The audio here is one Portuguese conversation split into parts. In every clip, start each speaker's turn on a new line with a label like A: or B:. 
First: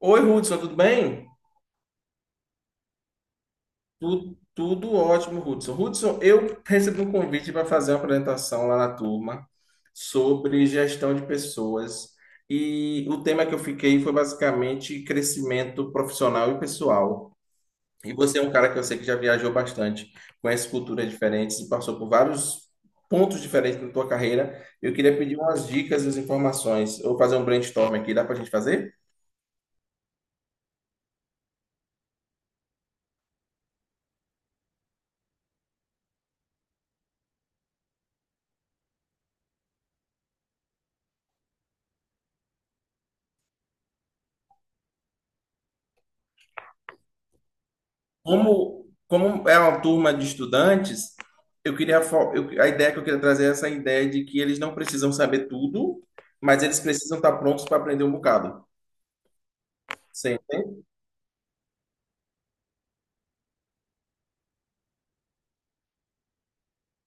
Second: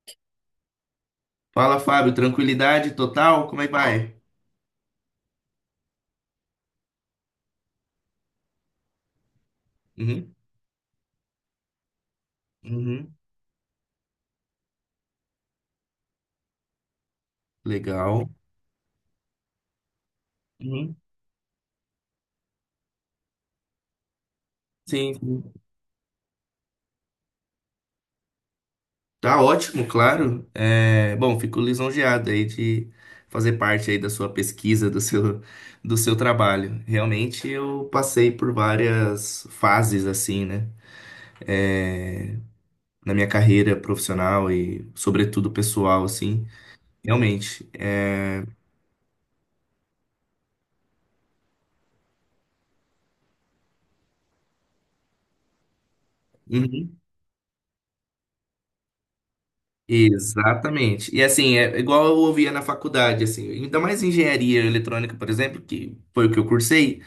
A: Oi, Hudson, tudo bem?
B: Fala, Fábio, tranquilidade total? Como é que vai?
A: Tudo, ótimo, Hudson. Hudson, eu recebi um convite para fazer uma apresentação lá na turma
B: Uhum,
A: sobre gestão de pessoas. E
B: uhum,
A: o tema que eu fiquei foi basicamente crescimento profissional e pessoal. E
B: legal.
A: você é um cara que eu sei que já viajou bastante, conhece
B: Uhum,
A: culturas diferentes e passou por vários pontos diferentes na tua carreira. Eu
B: sim,
A: queria pedir
B: sim.
A: umas dicas e as informações. Eu vou fazer um brainstorm aqui, dá para a gente fazer?
B: Tá ótimo, claro. Bom, fico lisonjeado aí de fazer parte aí da sua pesquisa, do seu trabalho. Realmente eu passei por várias fases assim, né? É, Na minha carreira profissional e sobretudo pessoal, assim. Realmente.
A: Como, como é uma turma de estudantes, eu queria fo- eu- a ideia que eu queria trazer é essa ideia de que eles não precisam saber tudo, mas eles
B: Uhum.
A: precisam estar prontos para aprender um bocado. Sim.
B: Exatamente. E assim, é igual eu ouvia na faculdade, assim, ainda mais engenharia eletrônica, por exemplo, que foi o que eu cursei.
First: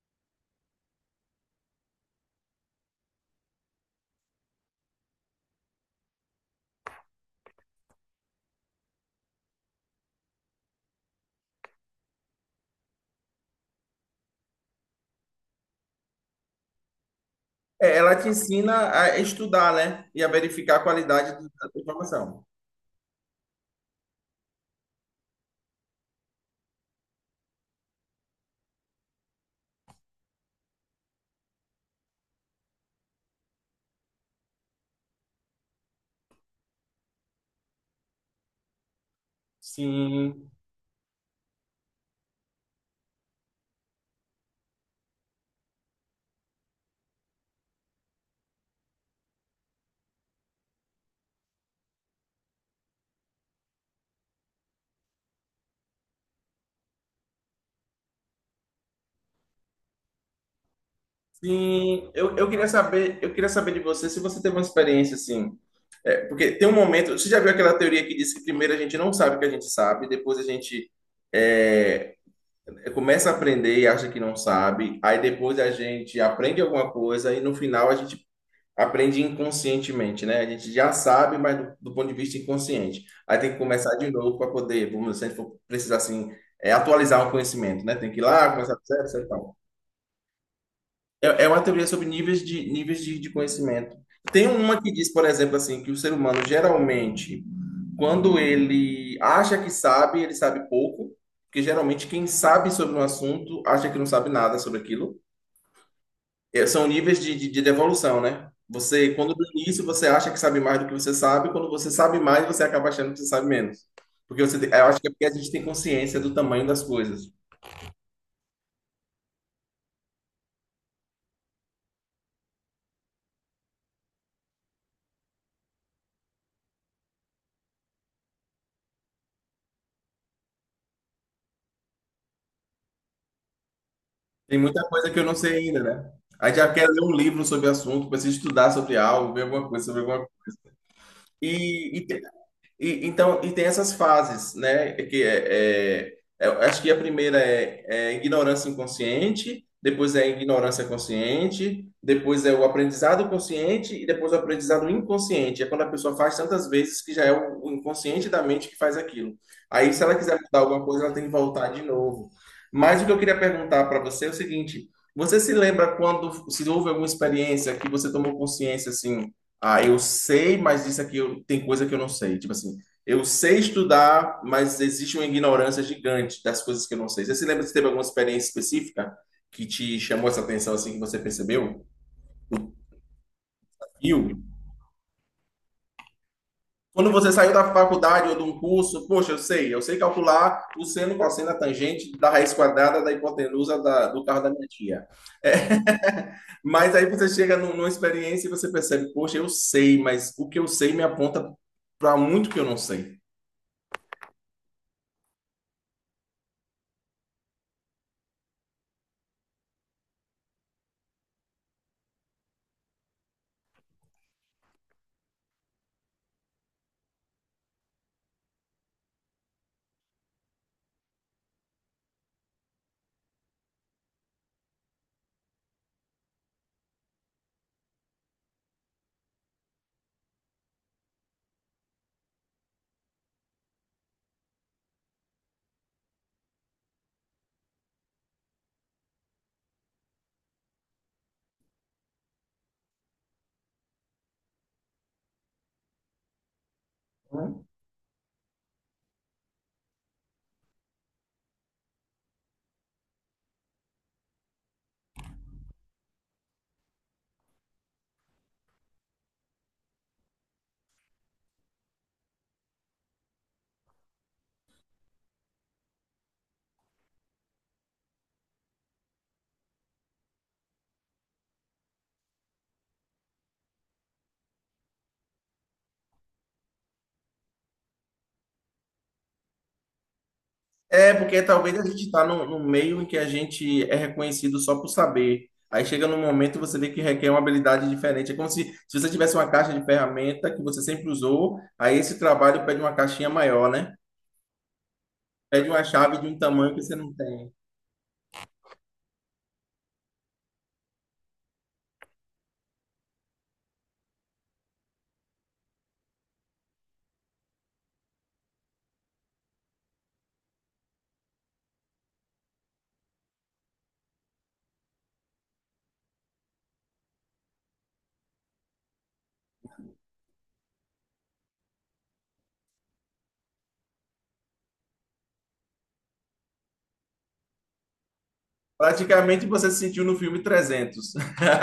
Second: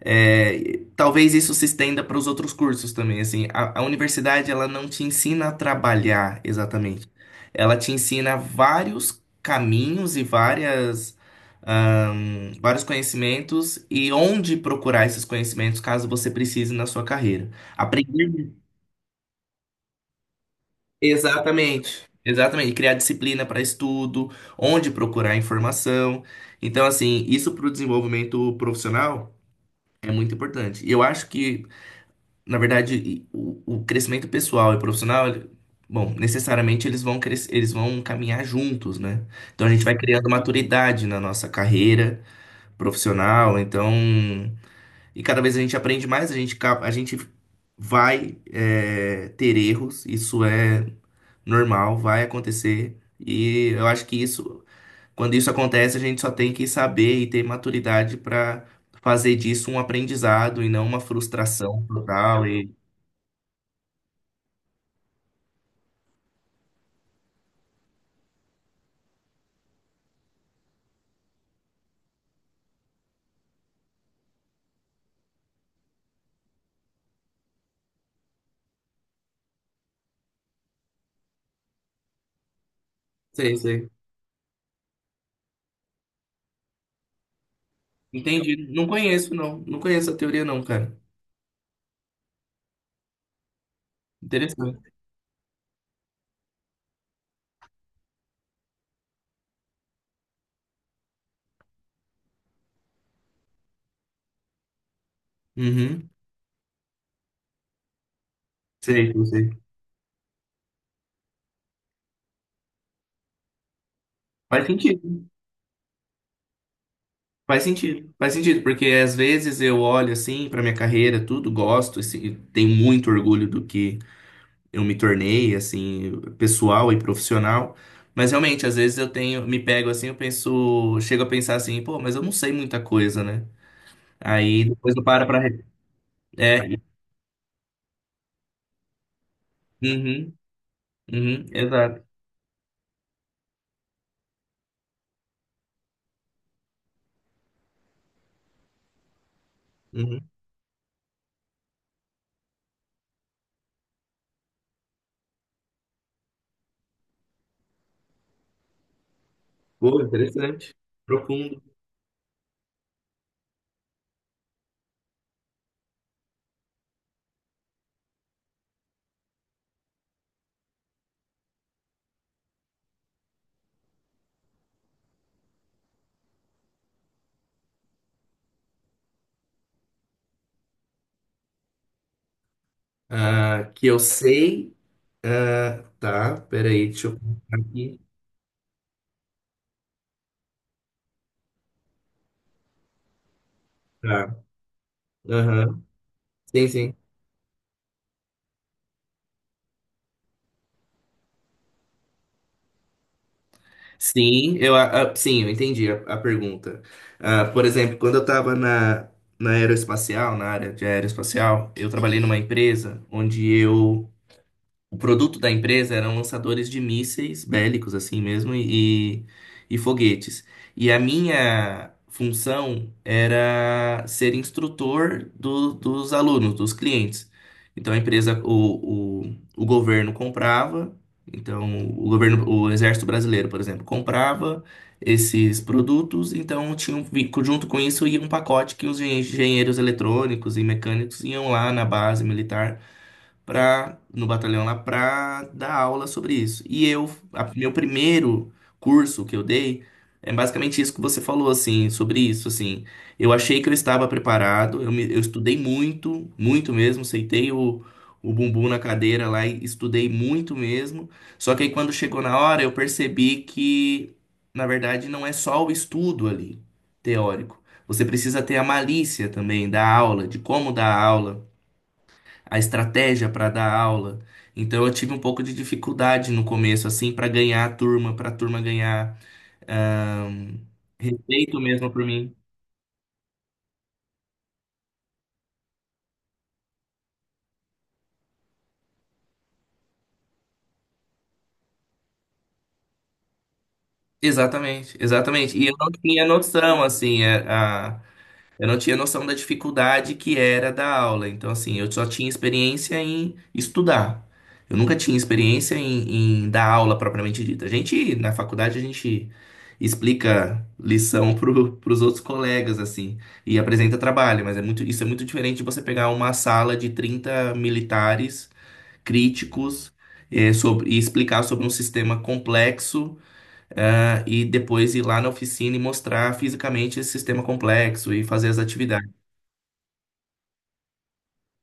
B: Talvez isso se estenda para os outros cursos também, assim, a universidade, ela não te ensina a trabalhar exatamente, ela te ensina vários caminhos e vários conhecimentos e onde procurar esses conhecimentos caso você precise na sua carreira.
A: É, ela te
B: Aprender
A: ensina a estudar, né? E a verificar a qualidade da tua
B: Exatamente,
A: informação.
B: exatamente. Criar disciplina para estudo, onde procurar informação. Então, assim, isso para o desenvolvimento profissional é muito importante. E eu acho que, na verdade, o crescimento pessoal e profissional, bom, necessariamente eles vão crescer, eles vão caminhar juntos, né? Então, a gente vai criando
A: Sim,
B: maturidade na nossa carreira profissional. Então. E cada vez a gente aprende mais, a gente vai ter erros, isso é normal, vai acontecer. E eu acho que isso, quando isso acontece, a gente só tem que saber e ter maturidade para fazer disso um aprendizado e não uma frustração
A: sim.
B: total. E.
A: Eu queria saber de você se você teve uma experiência assim. É, porque tem um momento. Você já viu aquela teoria que diz que primeiro a gente não sabe o que a gente sabe, depois a gente é, começa a aprender e acha que não sabe, aí depois a gente aprende alguma coisa e no final a gente aprende inconscientemente, né? A gente já sabe, mas do ponto de vista inconsciente. Aí tem
B: Sei,
A: que
B: sei.
A: começar de novo para poder, vamos dizer, se a gente for precisar assim, atualizar um conhecimento, né? Tem que ir lá,
B: Entendi.
A: começar do
B: Não
A: zero, etc e
B: conheço,
A: tal.
B: não. Não conheço a teoria, não, cara.
A: É uma teoria sobre níveis de conhecimento. Tem
B: Interessante.
A: uma que diz, por exemplo, assim, que o ser humano geralmente quando ele acha que sabe, ele sabe pouco, porque geralmente quem sabe sobre um assunto acha que não sabe nada sobre aquilo.
B: Uhum.
A: São níveis de devolução, né?
B: Sei,
A: Você, quando no
B: sei.
A: início você acha que sabe mais do que você sabe, quando você sabe mais, você acaba achando que você sabe menos. Porque você,
B: Faz
A: eu acho que é
B: sentido.
A: porque a gente tem consciência do tamanho das coisas.
B: Faz sentido, faz sentido, porque às vezes eu olho assim pra minha carreira, tudo, gosto, assim, tenho muito orgulho do que eu me tornei, assim, pessoal e profissional, mas realmente, às vezes eu tenho, me pego assim, eu penso, chego a pensar assim, pô, mas eu não sei muita coisa, né?
A: Tem
B: Aí
A: muita
B: depois eu
A: coisa que eu
B: paro
A: não
B: pra
A: sei ainda, né? A gente já
B: é,
A: quer ler um livro sobre o assunto, precisa estudar sobre algo, ver alguma coisa sobre alguma
B: uhum,
A: coisa.
B: uhum, exato.
A: E, então, tem essas fases, né? É Que é, é- é- Eu acho que a primeira é ignorância inconsciente, depois é
B: Uhum.
A: ignorância consciente, depois é o aprendizado consciente e depois o aprendizado inconsciente. É quando a pessoa faz tantas vezes que já é o inconsciente da mente que faz aquilo. Aí,
B: Pô,
A: se ela quiser mudar
B: interessante,
A: alguma coisa, ela tem que
B: profundo.
A: voltar de novo. Mas o que eu queria perguntar para você é o seguinte: você se lembra quando se houve alguma experiência que você tomou consciência assim? Ah, eu sei, mas isso aqui tem coisa que eu não sei. Tipo assim, eu sei estudar, mas existe uma ignorância gigante das coisas que eu não sei. Você se lembra se teve alguma experiência específica que te chamou essa atenção assim que você percebeu?
B: Ah, que eu
A: Filme.
B: sei. Ah, tá, peraí, deixa
A: Quando
B: eu.
A: você saiu
B: colocar
A: da
B: Aqui.
A: faculdade ou de um curso, poxa, eu sei calcular o seno, cosseno, a tangente da raiz quadrada da hipotenusa do
B: Tá,
A: carro da minha tia. É,
B: aham. Sim,
A: mas
B: sim.
A: aí você chega numa experiência e você percebe, poxa, eu sei, mas o que eu sei me aponta para muito que eu não sei.
B: Sim, eu, sim, eu entendi a pergunta. Ah, por exemplo, quando eu estava na aeroespacial, na área de aeroespacial, eu trabalhei numa empresa onde eu o produto da empresa eram lançadores de mísseis bélicos, assim mesmo, e foguetes. E a minha função era ser instrutor dos alunos, dos clientes. Então a empresa, o governo comprava, então o governo, o Exército Brasileiro, por exemplo, comprava esses produtos, então tinha junto com isso ia um pacote que os engenheiros eletrônicos e mecânicos iam lá na base militar pra, no batalhão lá pra dar aula sobre isso. E eu, meu primeiro curso que eu dei é basicamente isso que você falou, assim, sobre isso, assim. Eu achei que eu estava preparado, eu estudei muito, muito mesmo, sentei o bumbum na cadeira lá e estudei muito mesmo. Só que aí quando chegou na hora, eu percebi que, na verdade, não é só o estudo ali, teórico. Você precisa ter a malícia também da aula, de como dar aula, a estratégia para dar aula. Então eu tive um pouco de dificuldade no começo, assim, para ganhar a turma, para a turma ganhar ahn,
A: É, porque
B: respeito
A: talvez a
B: mesmo
A: gente
B: por
A: está
B: mim.
A: num meio em que a gente é reconhecido só por saber. Aí chega num momento e você vê que requer uma habilidade diferente. É como se você tivesse uma caixa de ferramenta que você sempre usou, aí esse trabalho pede uma caixinha maior, né?
B: Exatamente, exatamente. E
A: Pede
B: eu
A: uma
B: não
A: chave
B: tinha
A: de um tamanho
B: noção,
A: que você não
B: assim,
A: tem.
B: eu não tinha noção da dificuldade que era da aula. Então, assim, eu só tinha experiência em estudar. Eu nunca tinha experiência em dar aula propriamente dita. A gente, na faculdade, a gente explica lição para os outros colegas, assim, e apresenta trabalho, mas é muito, isso é muito diferente de você pegar uma sala de 30 militares críticos. E explicar sobre um sistema complexo, e depois ir lá na oficina e mostrar fisicamente esse sistema complexo e fazer as atividades.
A: Praticamente você se sentiu no filme 300.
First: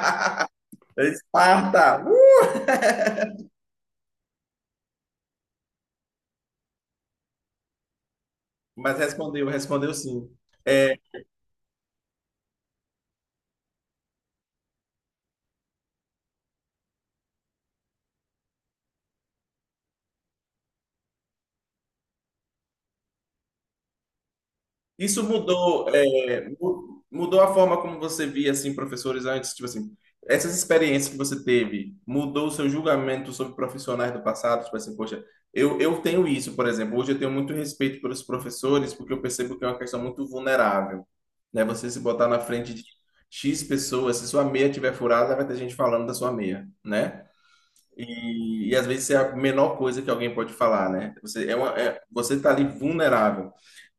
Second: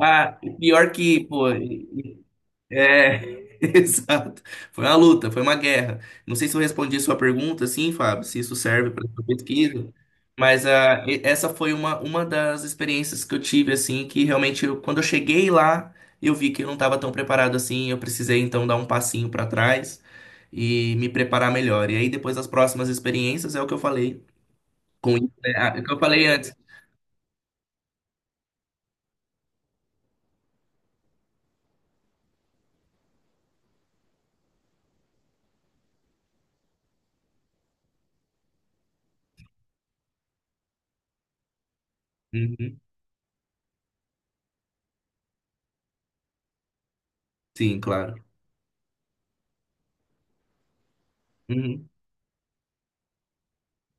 B: Ah, e pior que, pô,
A: Esparta!
B: é, exato. Foi uma luta, foi uma guerra. Não sei se eu respondi a sua pergunta, sim, Fábio, se isso serve
A: Mas
B: para sua
A: respondeu,
B: pesquisa,
A: respondeu sim.
B: mas
A: É,
B: essa foi uma das experiências que eu tive, assim, que realmente, quando eu cheguei lá, eu vi que eu não estava tão preparado assim, eu precisei, então, dar um passinho para trás e me preparar melhor. E aí, depois das próximas experiências, é o que eu falei com isso, né? Ah, é o que eu falei antes.
A: Mudou a forma como você via assim professores antes, tipo assim, essas experiências que você teve, mudou o seu julgamento sobre profissionais do passado, tipo assim, poxa, eu tenho isso, por exemplo, hoje eu tenho muito respeito pelos professores porque eu percebo que é uma questão muito vulnerável, né? Você se botar na frente
B: Uhum.
A: de X pessoas, se sua meia tiver furada, vai ter gente falando da sua meia, né?
B: Sim, claro.
A: E, às vezes é a menor coisa que alguém pode falar, né? Você é uma,
B: Uhum.
A: é- você tá ali vulnerável.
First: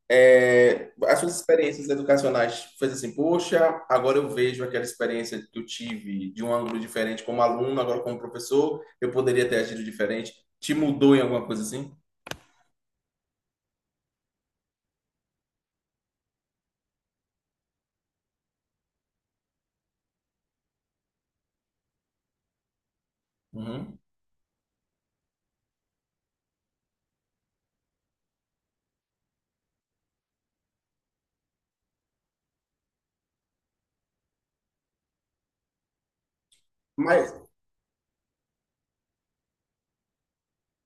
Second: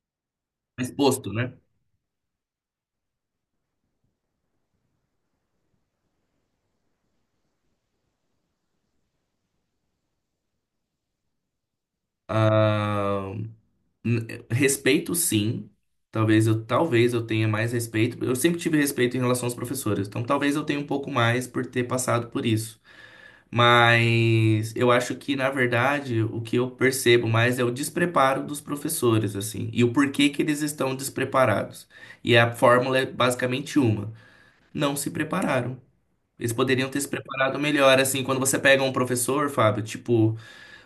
A: As
B: Exposto,
A: suas
B: né?
A: experiências educacionais fez assim, poxa, agora eu vejo aquela experiência que eu tive de um ângulo diferente como aluno, agora como professor, eu poderia ter agido diferente. Te mudou em alguma coisa assim?
B: Ah, Respeito, sim. Talvez eu tenha mais respeito. Eu sempre tive respeito em relação aos professores, então talvez eu tenha um pouco mais por ter passado por isso.
A: Uhum.
B: Mas eu acho que, na verdade, o que eu percebo mais é o despreparo dos professores, assim, e o porquê que eles estão despreparados. E a fórmula é basicamente uma: não se prepararam. Eles poderiam ter se
A: Mas,
B: preparado melhor, assim, quando você pega um professor, Fábio, tipo.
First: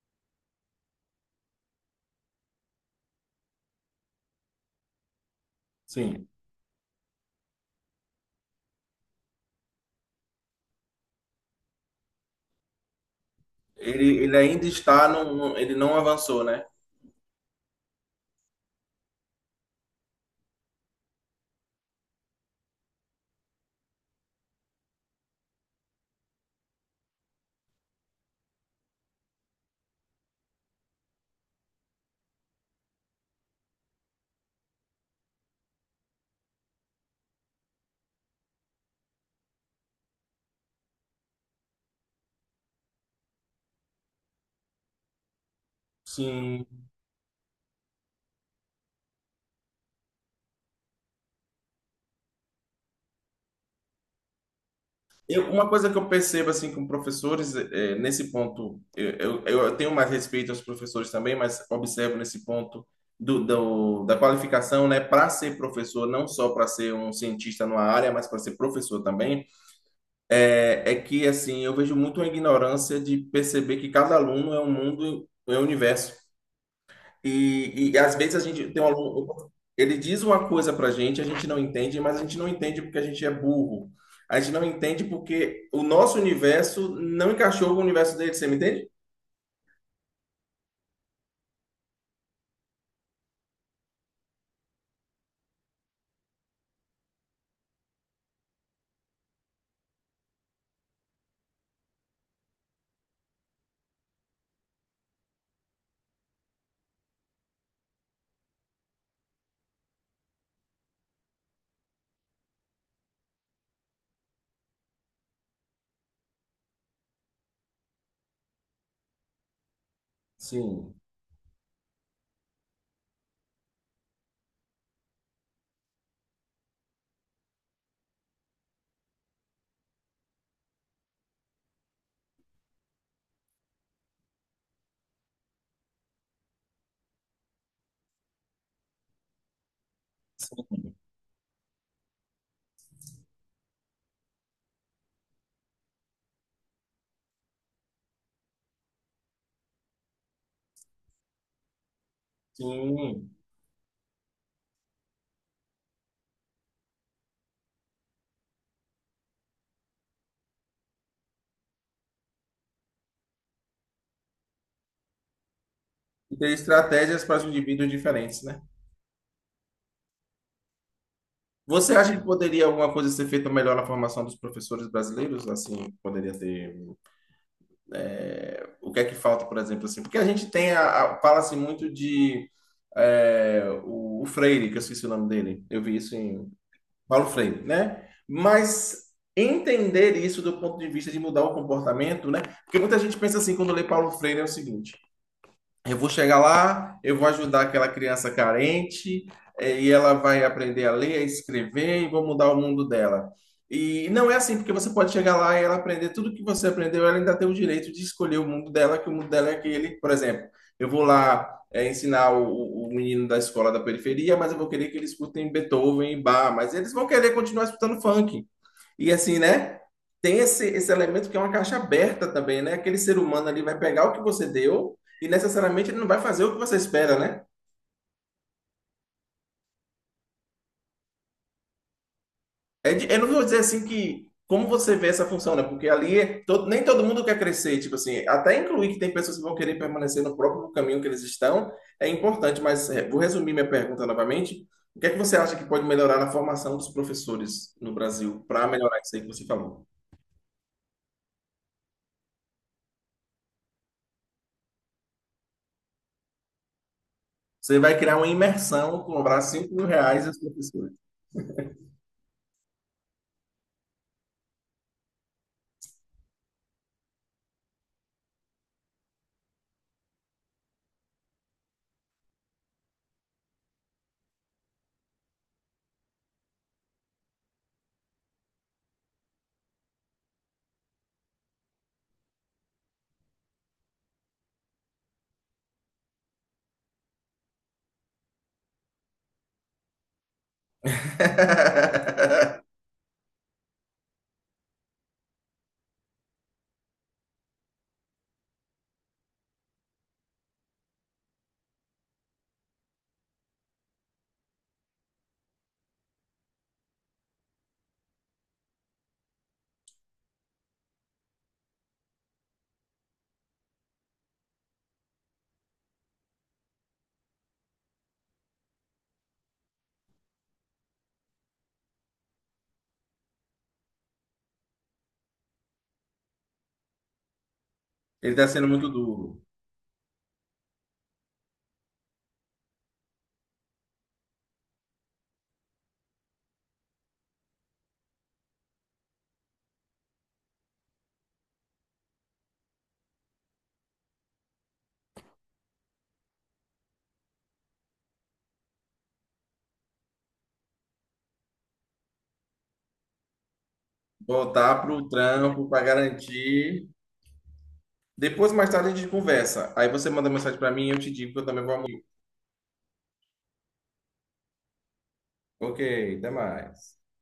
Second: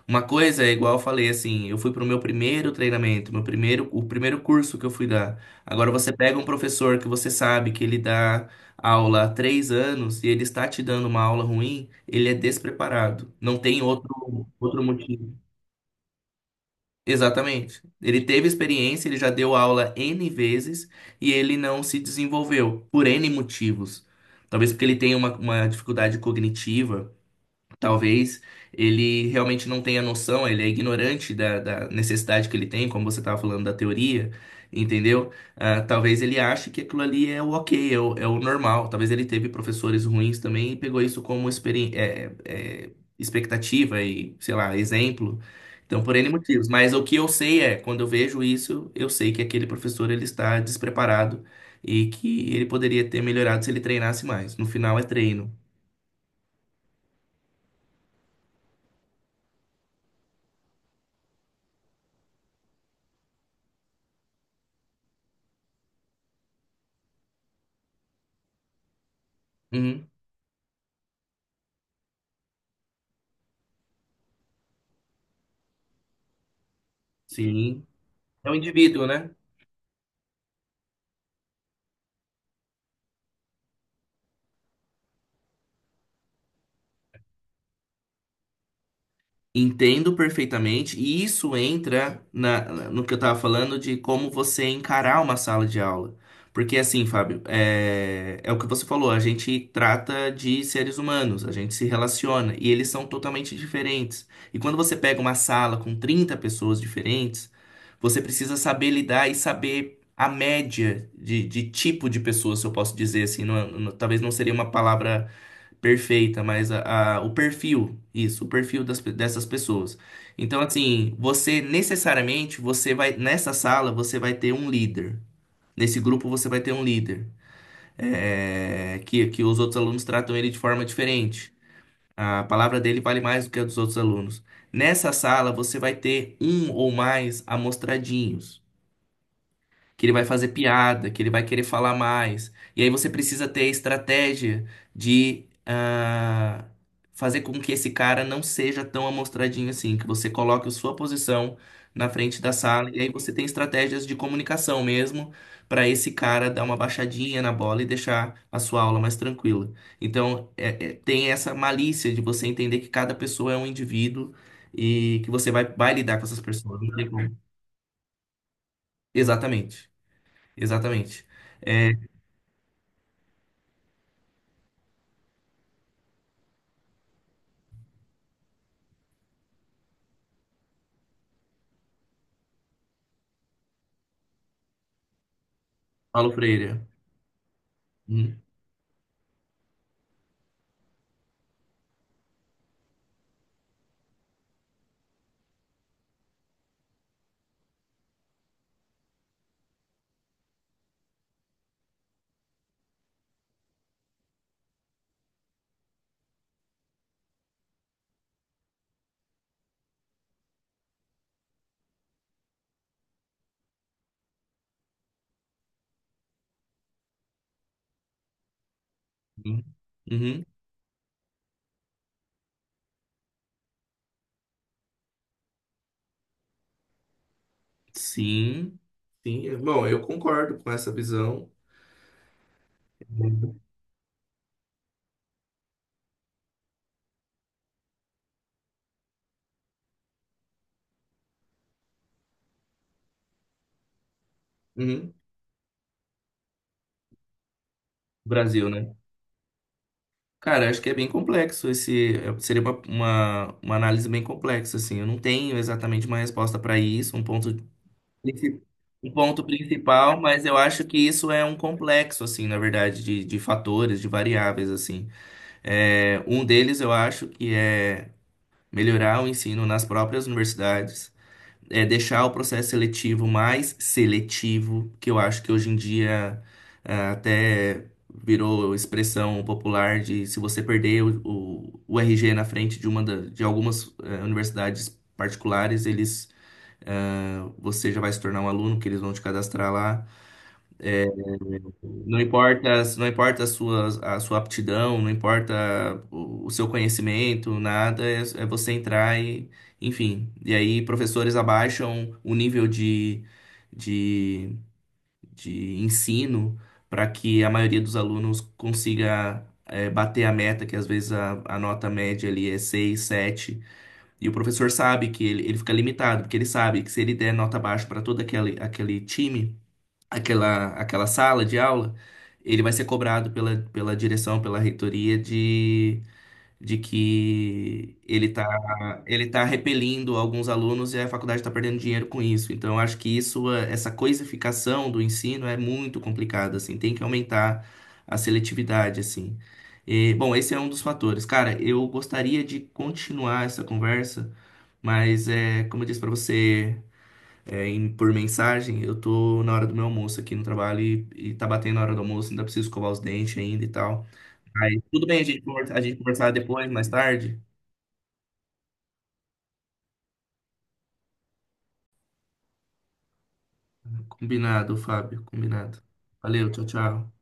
B: Uma coisa é igual eu falei assim, eu fui pro meu primeiro treinamento, o primeiro curso que eu fui dar. Agora você
A: sim,
B: pega um professor que você sabe que ele dá aula há 3 anos e ele está te dando uma aula ruim, ele é despreparado. Não tem
A: ele ainda
B: outro
A: está,
B: motivo.
A: ele não avançou, né?
B: Exatamente. Ele teve experiência, ele já deu aula N vezes e ele não se desenvolveu por N motivos. Talvez porque ele tenha uma dificuldade cognitiva. Talvez ele realmente não tenha noção, ele é ignorante da necessidade que ele tem, como você estava falando da teoria, entendeu? Ah, talvez ele ache que aquilo ali é o ok, é o normal. Talvez ele teve professores ruins também e pegou isso como expectativa e, sei lá, exemplo. Então, por N
A: Sim.
B: motivos. Mas o que eu sei é, quando eu vejo isso, eu sei que aquele professor ele está despreparado e que ele poderia ter melhorado se ele treinasse mais. No final é treino.
A: Uma coisa que eu percebo assim com professores nesse ponto eu tenho mais respeito aos professores também, mas observo nesse ponto da qualificação, né, para ser professor, não só para ser um cientista numa área, mas para ser professor também,
B: Uhum.
A: é que assim eu vejo muito a ignorância de perceber que cada aluno é um mundo, é um universo.
B: Sim.
A: E, às vezes a
B: É um
A: gente tem um
B: indivíduo, né?
A: aluno, ele diz uma coisa para a gente não entende, mas a gente não entende porque a gente é burro. A gente não entende porque o nosso universo não encaixou com o universo dele, você me entende?
B: Entendo perfeitamente, e isso entra no que eu estava falando de como você encarar uma sala de aula. Porque assim, Fábio, é o que você falou, a gente trata de seres humanos, a gente se relaciona, e eles são totalmente diferentes. E quando você pega uma sala com 30 pessoas diferentes, você precisa saber lidar e saber a média de tipo de pessoa, se eu posso dizer assim, talvez não seria uma palavra perfeita, mas o perfil, isso, o perfil dessas pessoas. Então,
A: Sim.
B: assim, você necessariamente, você vai, nessa sala, você vai ter um líder. Nesse grupo, você vai ter um líder. É que os outros alunos tratam ele de forma diferente. A palavra dele vale mais do que a dos outros alunos. Nessa sala, você vai ter um ou mais amostradinhos que ele vai fazer piada, que ele vai querer falar mais. E aí você precisa ter a estratégia de fazer com que esse cara não seja tão amostradinho assim, que você coloque a sua posição na frente da sala, e aí
A: Sim.
B: você tem estratégias de comunicação mesmo para esse cara dar uma baixadinha na bola e deixar a sua aula mais tranquila. Então, tem essa malícia de você entender que cada pessoa é um indivíduo e que você vai lidar com
A: E
B: essas
A: ter
B: pessoas. Não tem
A: estratégias para os
B: como.
A: indivíduos diferentes, né?
B: Exatamente, exatamente. É,
A: Você acha que poderia alguma coisa ser feita melhor na formação dos professores brasileiros? Assim, o que é que falta, por exemplo, assim? Porque a gente tem fala-se muito de o Freire, que eu esqueci o nome dele. Eu vi isso
B: Paulo
A: em
B: Freire.
A: Paulo Freire, né?
B: Uhum.
A: Mas entender isso do ponto de vista de mudar o comportamento, né? Porque muita gente pensa assim quando lê Paulo Freire é o seguinte: eu vou chegar lá, eu vou ajudar aquela criança carente, e ela vai aprender a ler, a escrever, e vou mudar o mundo dela. E não é assim, porque você pode chegar lá e ela aprender tudo que você aprendeu, ela ainda tem o direito de escolher o mundo dela, que o mundo dela é aquele. Por exemplo, eu vou lá, ensinar o menino da escola da periferia, mas eu vou querer que ele escutem Beethoven e Bach, mas eles vão querer continuar escutando funk. E assim, né? Tem
B: Uhum.
A: esse elemento que é uma caixa aberta também, né? Aquele ser humano ali vai pegar o que você deu e necessariamente ele não vai fazer o que você espera, né?
B: Sim, sim. Bom, eu concordo com essa visão.
A: Eu não vou dizer
B: Uhum.
A: assim que como você vê essa função, né? Porque ali é nem todo mundo quer crescer, tipo assim, até incluir que tem pessoas que vão querer permanecer no próprio caminho que eles estão é importante, mas vou resumir minha pergunta novamente. O que é
B: Uhum.
A: que você acha que pode melhorar na formação dos professores no Brasil para
B: Brasil, né?
A: melhorar isso aí que você falou?
B: Cara, acho que é bem complexo esse. Seria uma análise bem complexa, assim. Eu não tenho exatamente uma resposta para isso,
A: Você vai criar uma
B: princi-
A: imersão,
B: um
A: cobrar
B: ponto principal,
A: 5 mil reais e os
B: mas eu acho
A: professores.
B: que isso é um complexo, assim, na verdade, de fatores, de variáveis, assim. Um deles eu acho que é melhorar o ensino nas próprias universidades, deixar o processo seletivo mais seletivo, que eu acho que hoje em dia até virou expressão popular de se você perder o RG na frente de de algumas universidades particulares, eles você já vai se tornar um aluno, que eles vão te cadastrar lá. Não importa, não importa a sua aptidão, não importa o seu conhecimento, nada, é você entrar e, enfim. E aí, professores abaixam o nível de, de ensino para que a maioria dos alunos consiga, bater a meta, que às vezes a nota média ali é 6, 7. E o professor sabe que ele fica limitado, porque ele sabe que se ele der nota baixa para todo aquele time, aquela sala de aula, ele vai ser cobrado pela direção, pela reitoria de que
A: Ele tá sendo muito
B: ele
A: duro.
B: tá repelindo alguns alunos e a faculdade está perdendo dinheiro com isso. Então, eu acho que isso, essa coisificação do ensino é muito complicada, assim, tem que aumentar a seletividade, assim. E, bom, esse é um dos fatores. Cara, eu gostaria de continuar essa conversa, mas como eu disse para você por mensagem, eu tô na hora do meu almoço aqui no trabalho e tá batendo a hora do almoço, ainda preciso escovar os dentes ainda e tal.
A: Voltar
B: Aí, tudo
A: pro
B: bem a gente,
A: trampo
B: a
A: para
B: gente conversar depois, mais
A: garantir.
B: tarde?
A: Depois, mais tarde, a gente conversa. Aí você manda mensagem para mim e eu te digo que eu também vou.
B: Combinado, Fábio,
A: Ok,
B: combinado.
A: até
B: Valeu, tchau,
A: mais.
B: tchau.